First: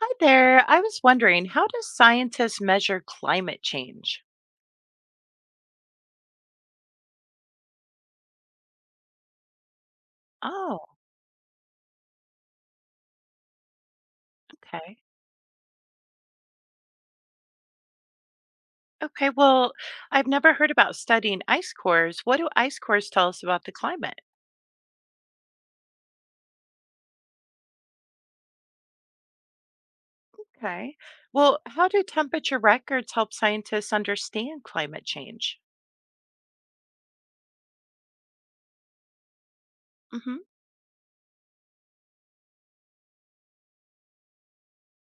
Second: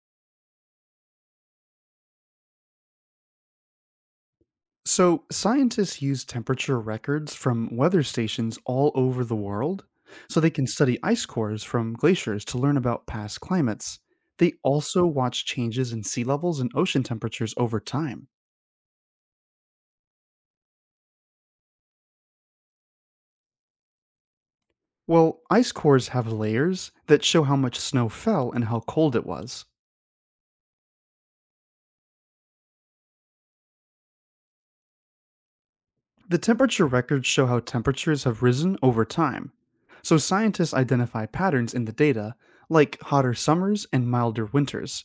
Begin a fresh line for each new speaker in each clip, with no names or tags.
Hi there. I was wondering, how do scientists measure climate change?
So, scientists use temperature records from weather stations all over the world so they can
Oh,
study ice cores from glaciers to learn about past climates. They
okay.
also watch changes in sea levels and ocean temperatures over time.
Okay, well, I've never heard about studying ice cores. What do ice cores tell us about the climate?
Well, ice cores have layers that show how much snow fell and how cold it was.
Okay. Well, how do temperature records help scientists understand climate change?
The temperature records show how temperatures have risen over time, so
Mm-hmm.
scientists identify patterns in the data, like hotter summers and milder winters.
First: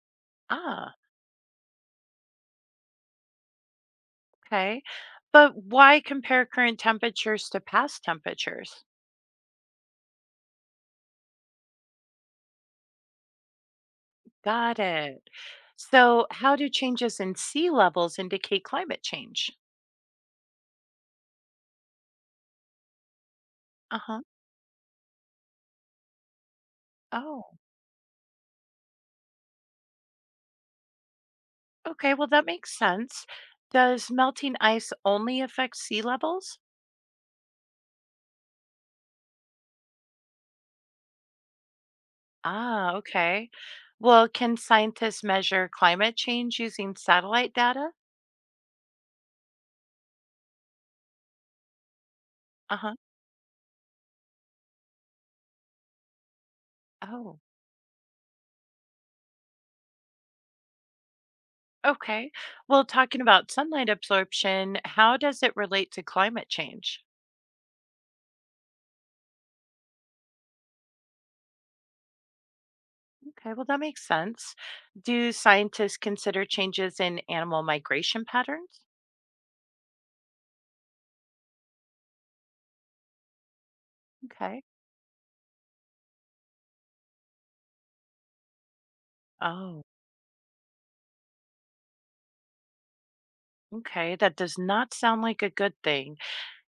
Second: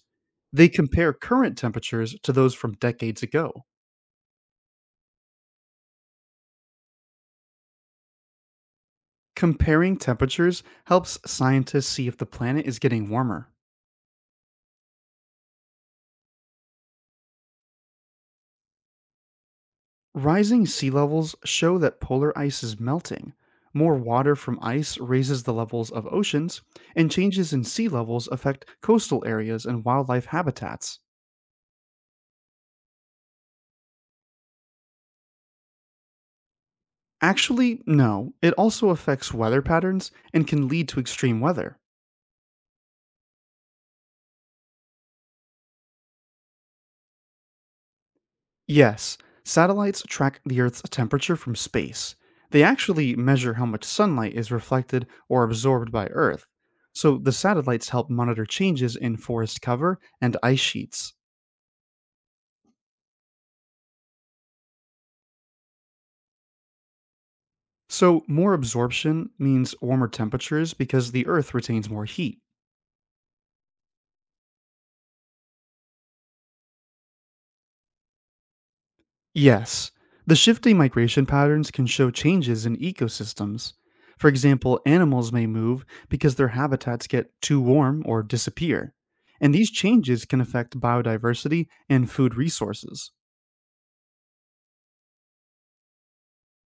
They
Ah,
compare current temperatures to those from decades ago.
okay. But why compare current temperatures to past temperatures?
Comparing temperatures helps scientists see if the planet is getting warmer.
Got it. So, how do changes in sea levels indicate climate change?
Rising sea levels show that polar ice is melting. More
Uh-huh.
water from ice raises the levels of oceans, and
Oh.
changes in sea levels affect coastal areas and wildlife habitats.
Okay, well, that makes sense. Does melting ice only affect sea levels?
Actually, no. It also affects weather patterns and can lead to extreme weather.
Ah, okay. Well, can scientists measure climate change using satellite data?
Yes, satellites track the Earth's temperature from space. They
Uh huh.
actually measure how much sunlight is reflected or absorbed by Earth. So the
Oh,
satellites help monitor changes in forest cover and ice sheets.
okay. Well, talking about sunlight absorption, how does it relate to climate change?
So more absorption means warmer temperatures because the Earth retains more heat.
Okay, well, that makes sense. Do scientists consider changes in animal migration patterns?
Yes, the shifting migration patterns can show changes in ecosystems. For
Okay.
example, animals may move because their habitats get too warm or disappear. And these
Oh,
changes can affect biodiversity and food resources.
okay. That does not sound like a good thing.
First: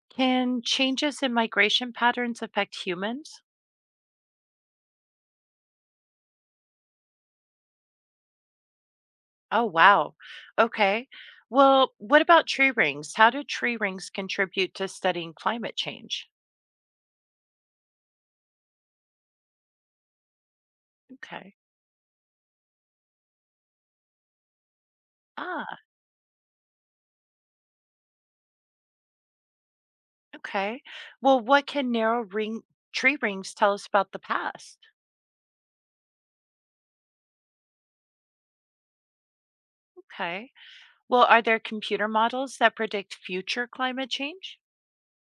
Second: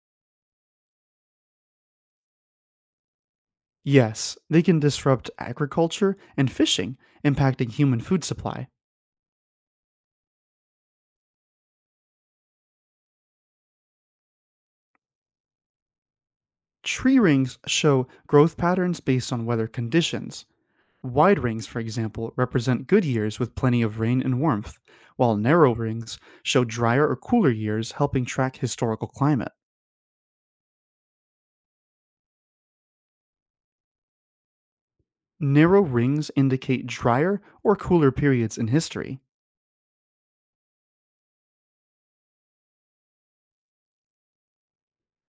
Can changes in migration patterns affect humans?
Yes, they can disrupt agriculture and fishing, impacting human food supply.
Oh, wow. Okay. Well, what about tree rings? How do tree rings contribute to studying climate change?
Tree rings show growth patterns based on weather conditions, wide
Okay.
rings, for example, represent good years with plenty of rain and warmth, while narrow
Ah,
rings show drier or cooler years, helping track historical climate.
okay. Well, what can narrow ring tree rings tell us about the past?
Narrow rings indicate drier or cooler periods in history.
Okay. Well, are there computer models that predict future climate change?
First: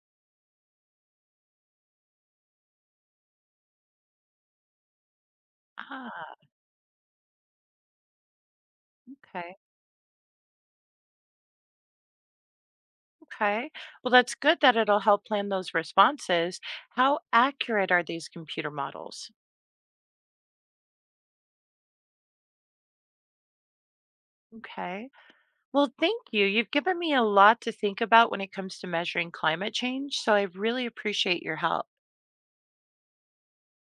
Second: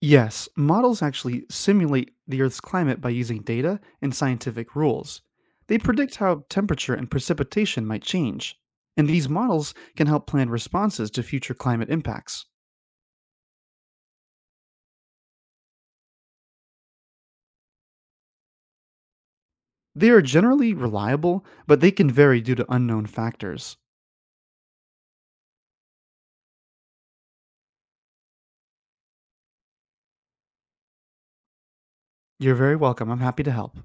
Yes, models actually simulate the Earth's climate by using data and scientific rules. They predict
Ah,
how temperature and precipitation might change, and these
okay.
models can help plan responses to future climate impacts.
Okay. Well, that's good that it'll help plan those responses. How accurate are these computer models?
They are generally reliable, but they can vary due to unknown factors.
Okay. Well, thank you. You've given me a lot to think about when it comes to measuring climate change, so I really appreciate your help.
You're very welcome. I'm happy to help.